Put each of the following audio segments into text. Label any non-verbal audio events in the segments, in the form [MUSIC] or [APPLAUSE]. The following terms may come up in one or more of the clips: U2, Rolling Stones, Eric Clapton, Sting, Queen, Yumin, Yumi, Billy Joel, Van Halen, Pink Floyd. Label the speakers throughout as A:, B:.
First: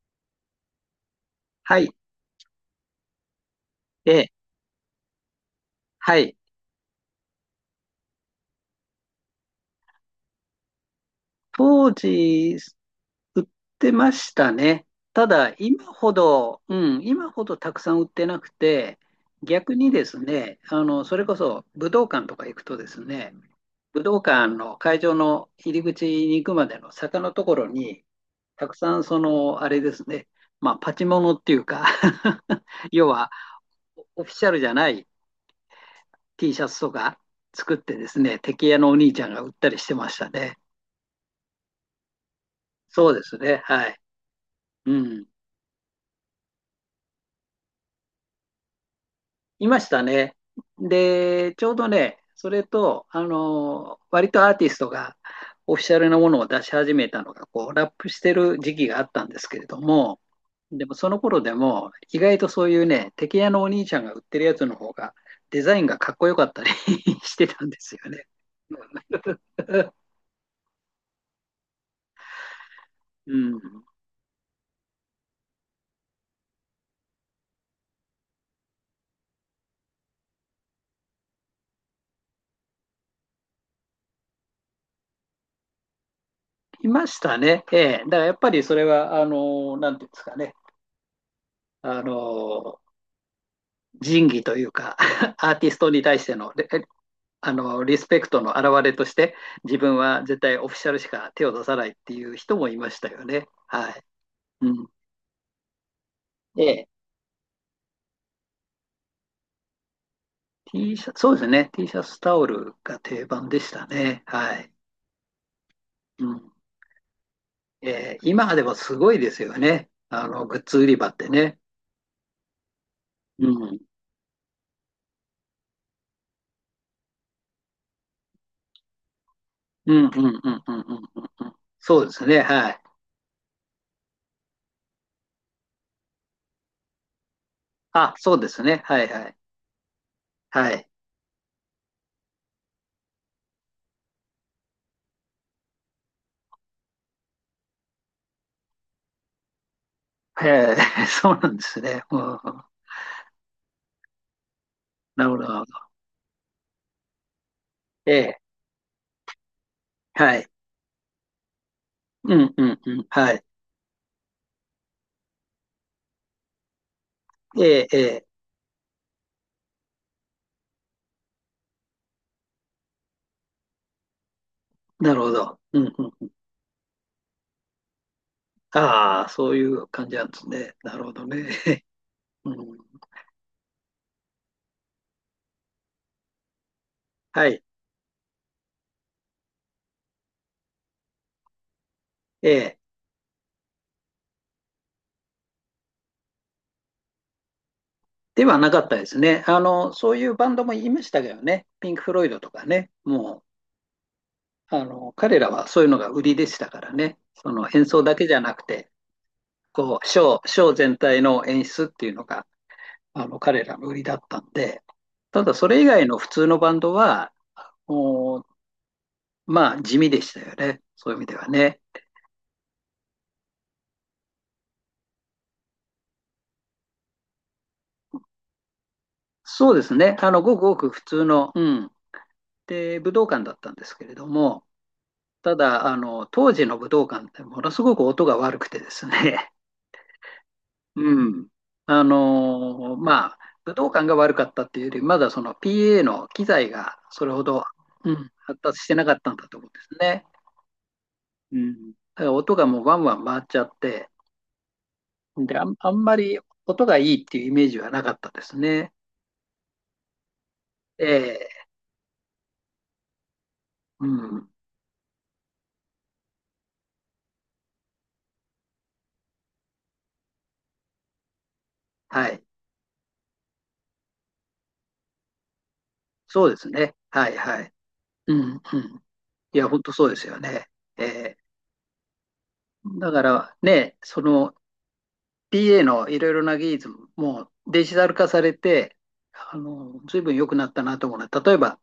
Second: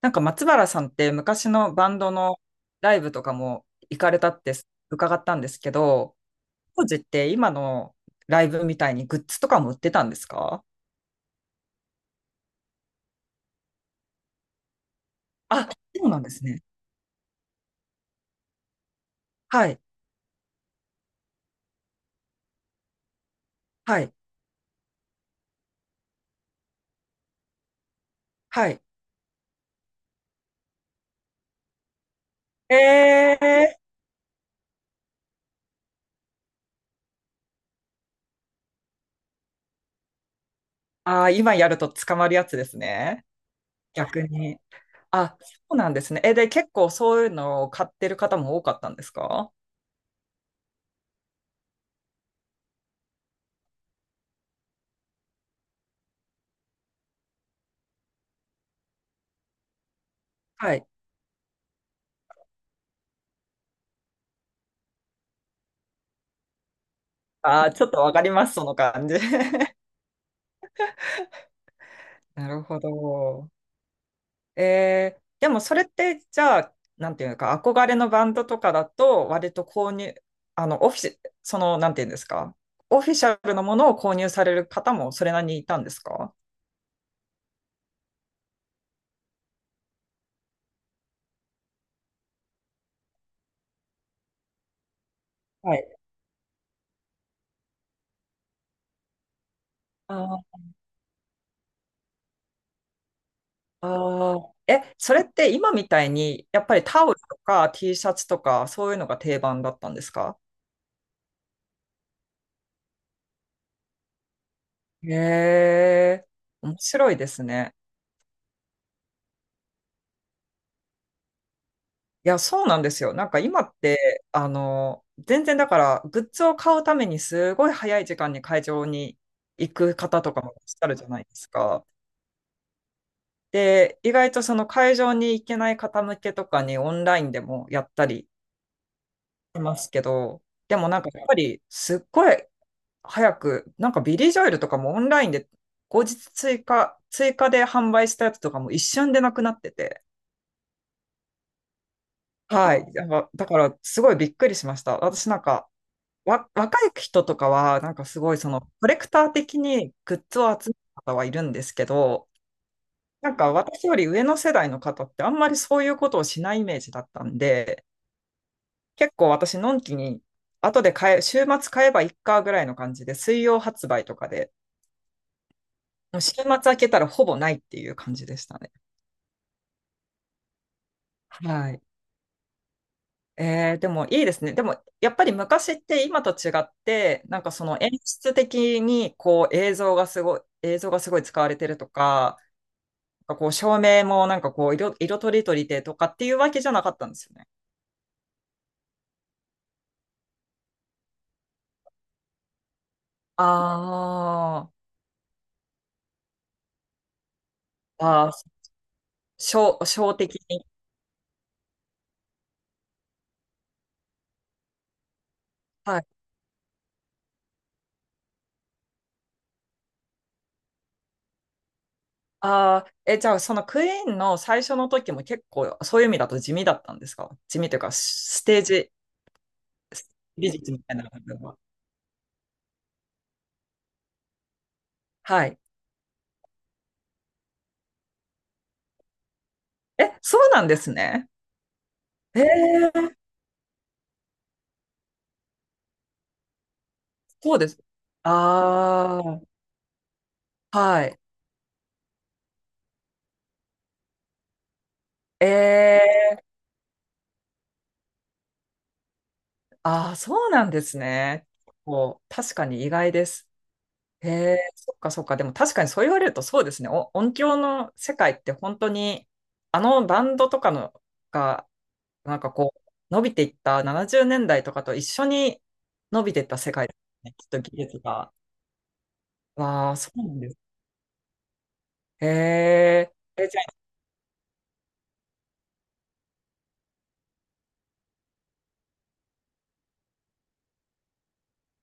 A: なんか松原さんって昔の
B: は
A: バ
B: い。
A: ンドのライブとかも行かれ
B: え、
A: たって伺ったんですけど、
B: はい。
A: 当時って今のライブみたいにグッズとかも売ってたんですか？
B: 当時、売ってましたねただ、
A: あ、
B: 今
A: そう
B: ほ
A: なんです
B: ど、
A: ね。
B: 今ほどたくさん売ってなくて、
A: は
B: 逆
A: い、
B: にですね、それこそ武道館とか行くとですね、
A: は
B: 武
A: い、
B: 道館の会場の入り口に行くまでの坂のところに、た
A: は
B: く
A: い。
B: さんあれですね、パチモノっていうか [LAUGHS] 要は、
A: えー、
B: オフィシャルじゃない T シャツとか作ってですね、敵屋のお兄ちゃんが売ったりしてましたね。
A: 今やると捕まるやつです
B: そうで
A: ね。
B: すね、はい。
A: 逆に。
B: うん。
A: あ、そうなんですね。え、で、結構そういうのを買ってる方も多かったんですか？
B: いましたね。で、ちょうどね、それと、割とアーティストがオフィシャルなものを出し始めたのが、こう、ラップしてる時期があったんですけれども、
A: は
B: で
A: い。
B: もその頃でも、意外とそういうね、敵屋のお兄ちゃんが売ってるやつの方が、デザインがかっこよかったり [LAUGHS] してた
A: あ
B: ん
A: ー、
B: で
A: ちょっ
B: す
A: と
B: よ
A: わか
B: ね。
A: ります、その感じ。[LAUGHS] なるほ
B: う
A: ど。
B: ん。
A: でもそれってじゃあ、なんていうのか、憧れのバンドとかだと、割と購入、オフィシ、その、なんていうんですか、オフィシャルのものを購入される方もそれなりにいたんですか？
B: いましたね。ええ。だからやっぱりそれは、なんていうんですかね。あの、仁義というか、[LAUGHS] アーティ
A: は
B: スト
A: い。
B: に対してのレあのリスペクトの表れとして自分は絶
A: あ
B: 対オフィシャルしか手を出さないっていう人もいましたよね。はい。
A: あー
B: うん、
A: え、それって今みたいに、やっぱり
B: で、
A: タオルとか T シャツとか、そういうのが定番だったんですか？
B: T シャツ、そうですね、T シャツタオルが定番でしたね。はい。
A: へ
B: う
A: え、
B: ん、
A: 面白いですね。
B: えー今でもすごいですよね。グッズ売り場ってね。
A: いや、そうなんですよ。なんか
B: う
A: 今っ
B: ん。
A: て、全然だから、グッズを買うためにすごい早い時間に会場に行
B: う
A: く
B: んうんう
A: 方と
B: ん
A: か
B: う
A: もいら
B: ん
A: っ
B: う
A: しゃるじ
B: ん
A: ゃ
B: う
A: ない
B: ん
A: で
B: う
A: す
B: ん。
A: か。
B: そうですね。はい。
A: で、意外とその会場に行けない方向けとかにオンラインでもやった
B: あ、
A: り
B: そうですね。はいはい。
A: しますけど、
B: は
A: で
B: い。
A: もなんかやっぱりすっごい早く、なんかビリー・ジョエルとかもオンラインで後日追加で販売したやつとかも一瞬でなくなってて、
B: えー、[LAUGHS] そうなんですね。うん、
A: はい。だからすごいびっくりしました。
B: な
A: 私
B: るほ
A: な
B: ど、
A: ん
B: なるほ
A: か、
B: ど。
A: わ、若い人とかは、なんかす
B: え
A: ごい
B: え
A: その、コレクター的にグッ
B: は
A: ズ
B: い。
A: を集める方はいるんですけど、
B: うんうんうん。
A: な
B: は
A: ん
B: い。
A: か私より上の世代の方ってあんまりそういうことをしないイメージだったんで、
B: ええええ
A: 結構私、のんきに、後で買え、週末買えばいっかぐらいの感じで、水曜発売とかで、
B: なるほど。うん
A: もう
B: う
A: 週
B: ん。
A: 末開けたらほぼないっていう感じでしたね。
B: ああ、そういう感じなんですね。なるほど
A: はい。
B: ね。[LAUGHS] うん、
A: えー、でもいいですね。でもやっぱり昔って今と違って、なん
B: は
A: か
B: い。
A: その演出的にこう映像がすごい使われてるとか、
B: ええ。
A: なんかこう照明もなんかこう色、色とりとりでとかっていうわけじゃなかったんですよね。
B: ではなかったですね。そういうバンドも言いましたけどね。ピンク・フロイドとかね。も
A: あ
B: う、あの、彼らはそういうのが売りでしたからね。その演奏だけ
A: あ、あ
B: じゃ
A: あ、
B: なくて、
A: 小、
B: こう、
A: 小的
B: シ
A: に。
B: ョー全体の演出っていうのが、彼らの売りだったんで、ただそれ以
A: はい。
B: 外の普通のバンドは、お地味でしたよね。そういう意味ではね。
A: ああ、え、じゃあそのクイーンの最初の時も結構そういう意味だと地味だったんですか？地味というかスステージ
B: そうですね。
A: 美
B: ごく
A: 術
B: ご
A: み
B: く
A: たい
B: 普
A: な部
B: 通
A: 分
B: の、
A: は。
B: で、武道館だったんですけれども、
A: は
B: た
A: い。
B: だ、当時の武道館ってものすごく音が悪くてですね、
A: え、そうなんです
B: [LAUGHS] う
A: ね。
B: ん。
A: ええ
B: 武道館が悪かったっていうより、まだその PA の機材がそれほ
A: そう
B: ど、
A: です。
B: うん、発達してなかったん
A: あ
B: だと思うんですね。
A: あ、はい。
B: うん。だから音がもうワンワン回っちゃって、で、あんまり
A: ええ
B: 音がいいっていうイメージはなかったですね。
A: ああ、そうなんです
B: え
A: ね。
B: え、
A: こう、確かに意外です。
B: う
A: へ
B: ん、
A: え、そっかそっか。でも確かにそう言われるとそうですね。お音響の世界って本当に、あのバンドとかのが、
B: は
A: なん
B: い。
A: かこう、伸びていった70年代とかと一緒に伸びてい
B: そ
A: っ
B: うで
A: た
B: す
A: 世界
B: ね。
A: です
B: は
A: ね。
B: い
A: きっと
B: はい。
A: 技術が。
B: うんうん。いや、本
A: わ
B: 当
A: あ、
B: そう
A: そ
B: で
A: う
B: す
A: な
B: よ
A: んです。
B: ね。ええ。
A: へ
B: だ
A: え。
B: か
A: え、
B: ら
A: じゃ
B: ね、その PA のいろいろな技術ももうデジタル化されて、あの、随分良くなったなと思うのは、例えば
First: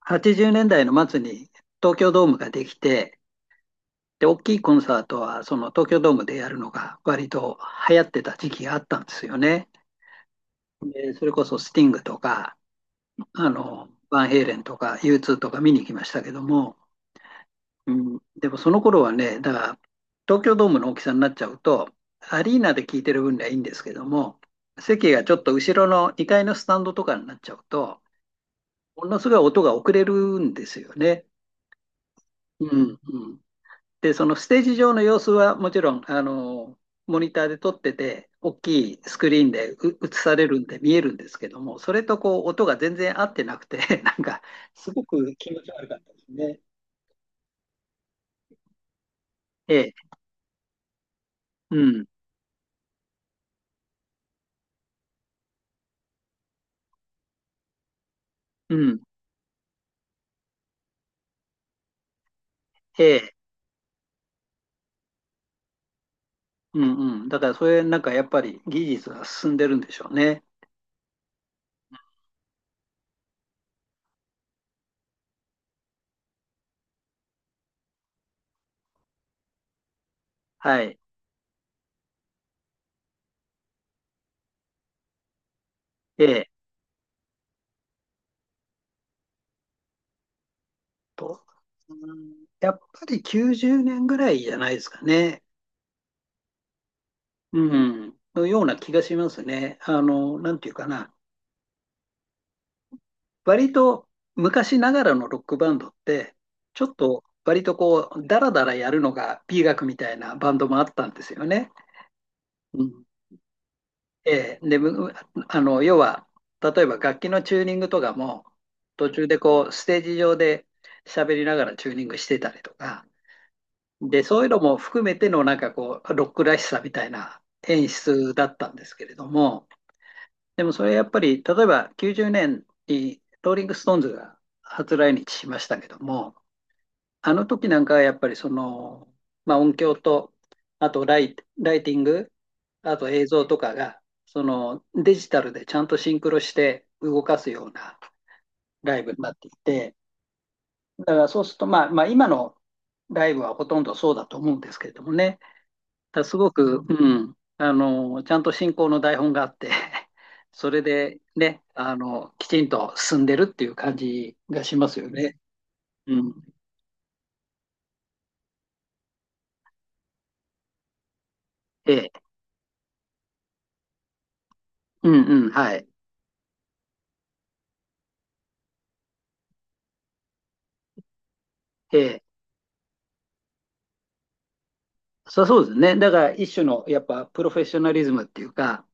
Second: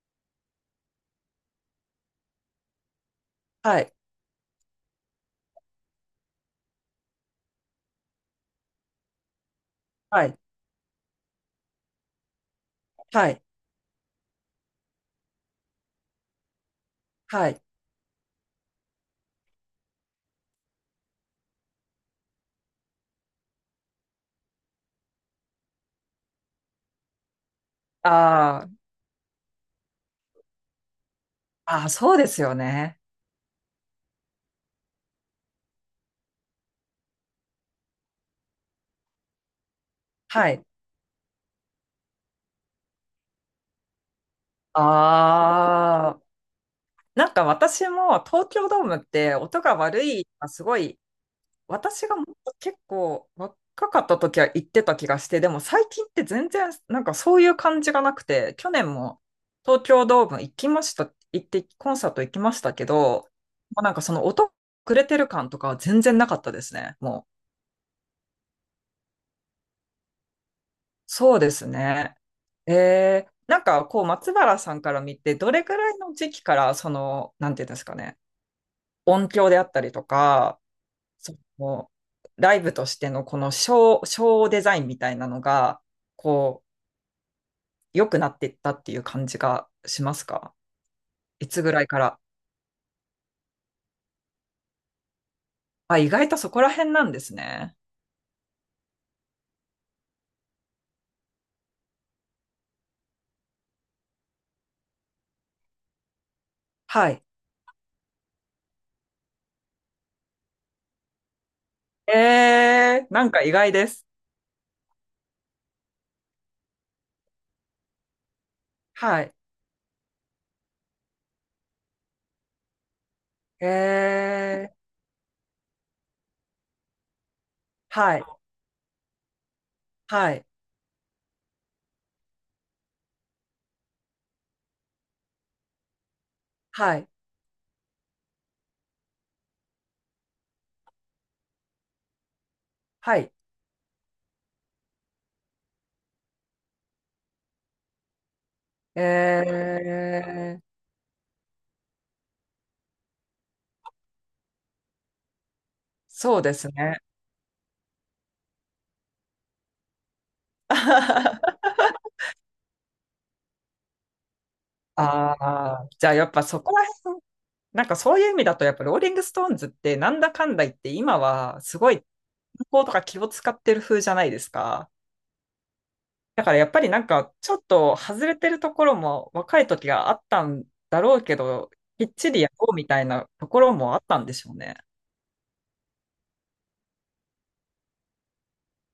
B: 80年代の末に東京ドームができて、
A: あ、はい、
B: で、大きいコンサートはその東京ドームでやるのが割と流行ってた時期があったんですよね。
A: はい、
B: で、それこそスティングとか、
A: はい、
B: あの、バンヘイレンとか U2 とか見に行きましたけども、
A: はい。
B: うん、でもその頃はね、だから東京ドームの大きさになっちゃうと、アリーナで聞いてる分にはいいんですけども、席がちょっと後ろの2階のスタンドとかになっちゃうと、
A: あー
B: ものすごい音が遅れるんですよね。
A: あー、そうですよ
B: う
A: ね。
B: んうん、で、そのステージ上の様子はもちろん、あの、モニターで撮ってて、大きいスクリーンでう映され
A: は
B: る
A: い。
B: んで見えるんですけども、それとこう音が全然合ってなくて、[LAUGHS] なんかすごく気持ち悪かった
A: あ
B: で
A: あ。
B: すね。
A: なんか私も東京ドームって音が
B: え
A: 悪
B: え、
A: い、まあすごい
B: うん、
A: 私がもっと結構若かった時は行ってた気がして、でも最近って全然なんかそういう感じがなくて、去
B: う
A: 年
B: ん、
A: も東京ドーム行きました、行ってコンサート行きましたけど、
B: え
A: も
B: え。
A: うなんかその音くれてる感とかは全然なかったです
B: う
A: ね。
B: んう
A: もう。
B: ん。だからそれなんかやっぱり技術が進んでるんでしょうね。
A: そうですね。えー、なんかこう松原さんから見て、どれぐらいの時期からその、なんていうんですかね、音響であったりとか、
B: はい。
A: そのライブとしてのこのショー、ショーデザインみたいなのが、
B: ええ
A: こう、良くなっていったっていう感じがしますか？
B: と。
A: いつぐらい
B: う
A: から？
B: んやっぱり90年ぐらいじゃないですかね。
A: あ、意外とそこら辺なんです
B: う
A: ね。
B: ん。のような気がしますね。なんていうかな。割と昔ながらのロックバンドって、ちょっ
A: は
B: と
A: い。
B: 割とこう、ダラダラやるのが美学みたいなバンドもあったんですよね。うん
A: えー、なんか意外です。
B: ええで、む要は、例えば楽器のチューニングとかも、途
A: は
B: 中
A: い。
B: でこう、ステージ上で喋りながらチューニングしてたりとか、
A: え
B: で、そういうの
A: ー、
B: も含めての、なんかこう、ロックらしさみたいな演
A: はい。
B: 出だったんですけれども、
A: はい。
B: でもそれやっぱり、例えば90年にローリング・ストーンズが初来日しましたけども、
A: はい。
B: あの時なんかはやっぱりその、音響と、ライティング、あと
A: は
B: 映
A: い。
B: 像とかが、そのデジタルでちゃんとシンクロして動かすようなラ
A: え
B: イブになっていて、
A: ー、
B: だからそうすると、まあ今のライブはほとんどそうだと思うんですけれどもね、ただす
A: そう
B: ご
A: です
B: く、
A: ね。
B: ちゃんと進行の台本があって、[LAUGHS] それでね、
A: [LAUGHS]
B: きちんと進んでるっていう感じがしますよ
A: あ
B: ね。
A: あ、じゃあ
B: う
A: やっ
B: ん。
A: ぱそこら辺、なんかそういう意味だとやっぱローリングストーンズってなんだかんだ言って今はすご
B: え
A: い
B: え。
A: 考とか気を使ってる風じゃないですか。
B: うんうん。はい。
A: だからやっぱりなんかちょっと外れてるところも若い時があったんだろうけど、きっ
B: ええ
A: ちりやろうみたいなところもあったんでしょうね。
B: そうですね。だから一種のやっぱプロフェッショナリズムっていうか、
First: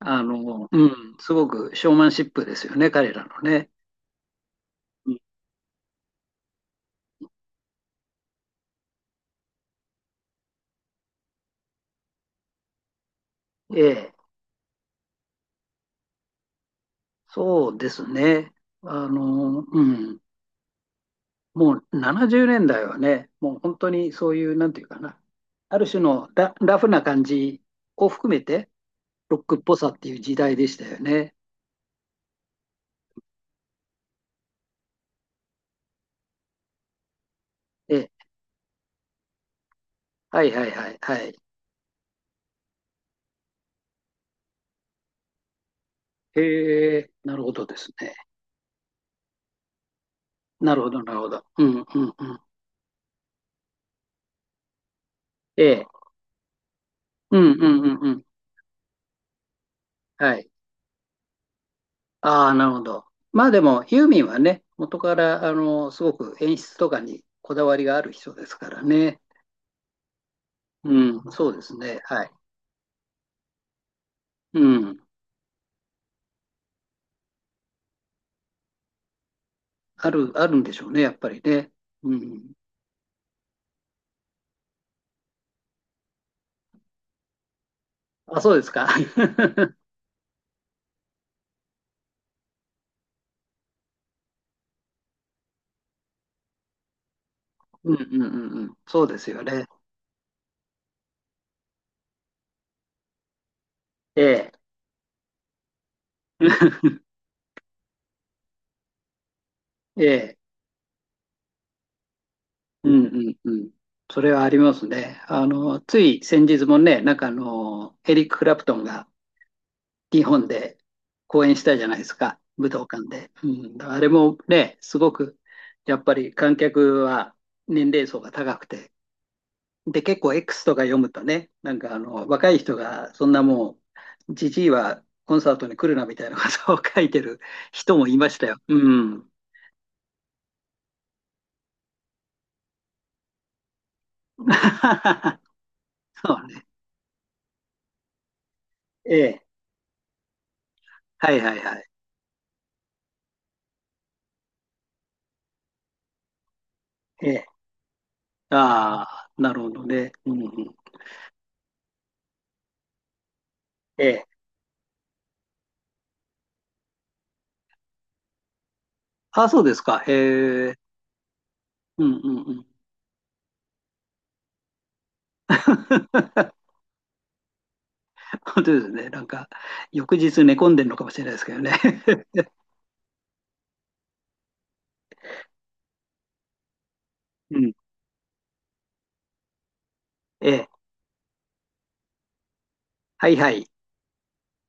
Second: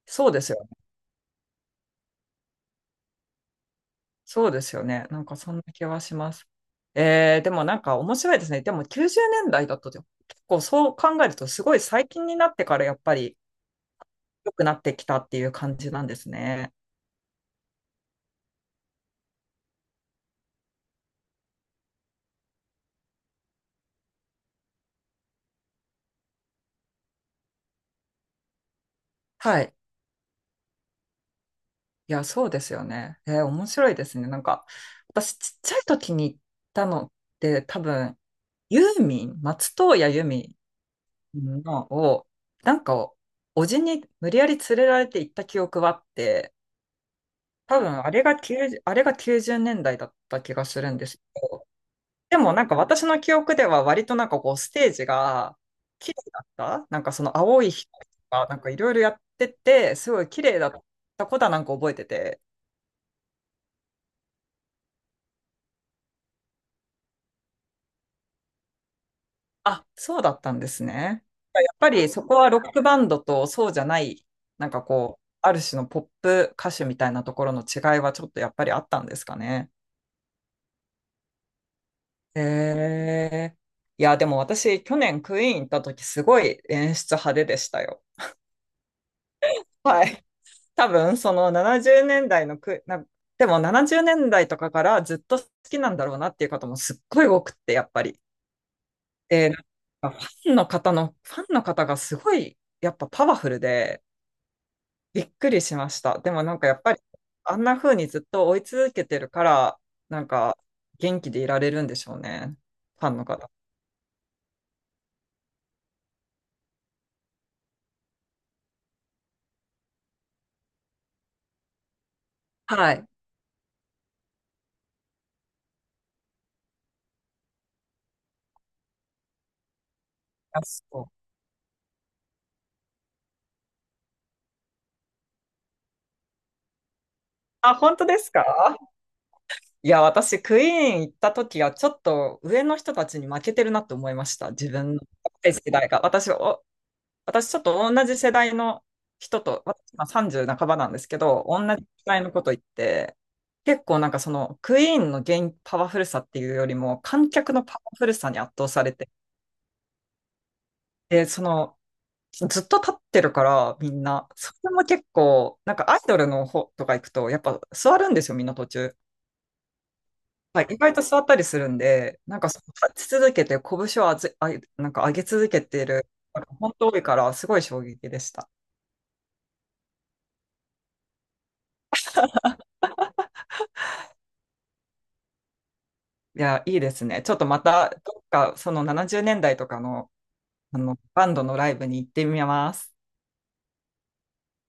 A: そうですよね。
B: すごくショーマンシップですよね、彼らのね。
A: そうですよね。
B: うん
A: なんかそんな気はします。でもなんか面白いですね。でも90年代だいだと結構そう考えるとすごい最近になってからやっぱり
B: ええ、
A: 良くなってきたっていう感じなんですね。
B: そうですね。あの、うん、もう70年代はね、もう本当にそういう、なんていうかな、ある種のラフな感じを含めて、ロックっ
A: はい。
B: ぽさっていう時代でしたよね。
A: いや、そうですよね。えー面白いですね。なんか、私、ちっちゃい時に行ったのって、多
B: え
A: 分、
B: え、
A: ユーミン、松任谷由
B: はいはいはいはい。
A: 実のを、なんかお、じに無理やり連れられて行った記憶はあって、
B: へえ、なるほどで
A: 多
B: す
A: 分、あ
B: ね。
A: れが90、あれが90年代だいだった気が
B: な
A: す
B: るほ
A: るん
B: ど、
A: で
B: な
A: す
B: る
A: け
B: ほど。うん
A: ど、
B: うんうん。
A: でもなんか私の記憶では割となんかこう、ステージが
B: ええ、
A: 綺麗だったなんかその
B: うんう
A: 青い
B: んうん
A: 光と
B: うん。
A: か、なんかいろいろやってて、すごい
B: は
A: 綺
B: い。
A: 麗だったことはなんか覚えてて、
B: ああ、なるほど。まあでも、ユーミンはね、元から、すごく演出とかにこだわりがある人ですからね。
A: あ、そうだったんですね。
B: うん、そう
A: や
B: です
A: っぱ
B: ね。
A: り
B: は
A: そ
B: い。
A: こはロックバンドとそうじゃない、
B: う
A: なんか
B: ん。
A: こう、ある種のポップ歌手みたいなところの違いはちょっとやっぱりあったんですかね。
B: あるんでしょうね、やっぱりね。う
A: へ
B: ん。
A: えー。いや、でも私、去年クイーン行った時、すごい演出派手でしたよ。
B: あ、そうですか。[LAUGHS]
A: はい。多分、その70年代のクイ、な、でも70年代とかからずっと好きなんだろうなっていう方もすっごい多くって、やっ
B: うん
A: ぱ
B: う
A: り。
B: んうんうん。そうですよ
A: で、なん
B: ね。
A: かファンの方がすごい、やっぱパワフルで、
B: ええ。
A: びっくりしました。でもなんかやっぱり、
B: [LAUGHS]
A: あんな風にずっと追い続けてるから、
B: え
A: なん
B: え。
A: か元気でいられるんでしょうね。
B: うん
A: ファン
B: う
A: の
B: ん
A: 方。
B: うん。それはありますね。つい先日もね、エリック・クラプトンが日本で公演したじゃないですか、武道
A: は
B: 館
A: い。
B: で。うん、あれもね、すごく、やっぱり観客は年齢層が高くて、で、結構
A: あ、
B: X とか
A: そ
B: 読
A: う
B: むとね、若い人が、そんなもう、じじいはコンサートに来るなみたいなことを書いてる
A: あ本
B: 人
A: 当
B: もい
A: で
B: ま
A: す
B: し
A: か？
B: たよ。うん。
A: いや、私、クイーン行った時は、ちょっと上の人たちに負けてるなって思いました。自分の
B: [LAUGHS]
A: 若い世代が。私、
B: そう
A: お
B: ね。
A: 私ちょっと同じ世代の
B: え
A: 人
B: え。
A: と、私今30半ばなんですけ
B: はい
A: ど、
B: はい
A: 同
B: は
A: じ
B: い。
A: 世代のこと言って、結構なんかそのクイーンの現パワフルさっていうよりも
B: え
A: 観
B: え。
A: 客のパワフルさに圧倒され
B: あ
A: て、
B: あ、なるほどね。うんうん。
A: で、そのずっと立ってるからみん
B: ええ。
A: な、それも結構なんかアイドルの方とか行くとやっぱ座るんですよみんな途中。
B: あ、そうですか。
A: はい、
B: へえ。
A: 意外と座ったりするん
B: うん
A: で、
B: うん
A: なんか
B: う
A: そ
B: ん。
A: の立ち続けて拳をあず、あ、なんか上げ続けている、なんか
B: [LAUGHS]
A: 本当多いからすごい衝撃でした。
B: 本当ですね。なんか、翌日寝込んでるのかもしれないですけどね。[LAUGHS]
A: いや、いいですね。ちょっと
B: う
A: ま
B: ん。
A: た、どっか、その70年代とかの、
B: [LAUGHS] ええ。
A: バンドのライブに行ってみます。
B: はいはい。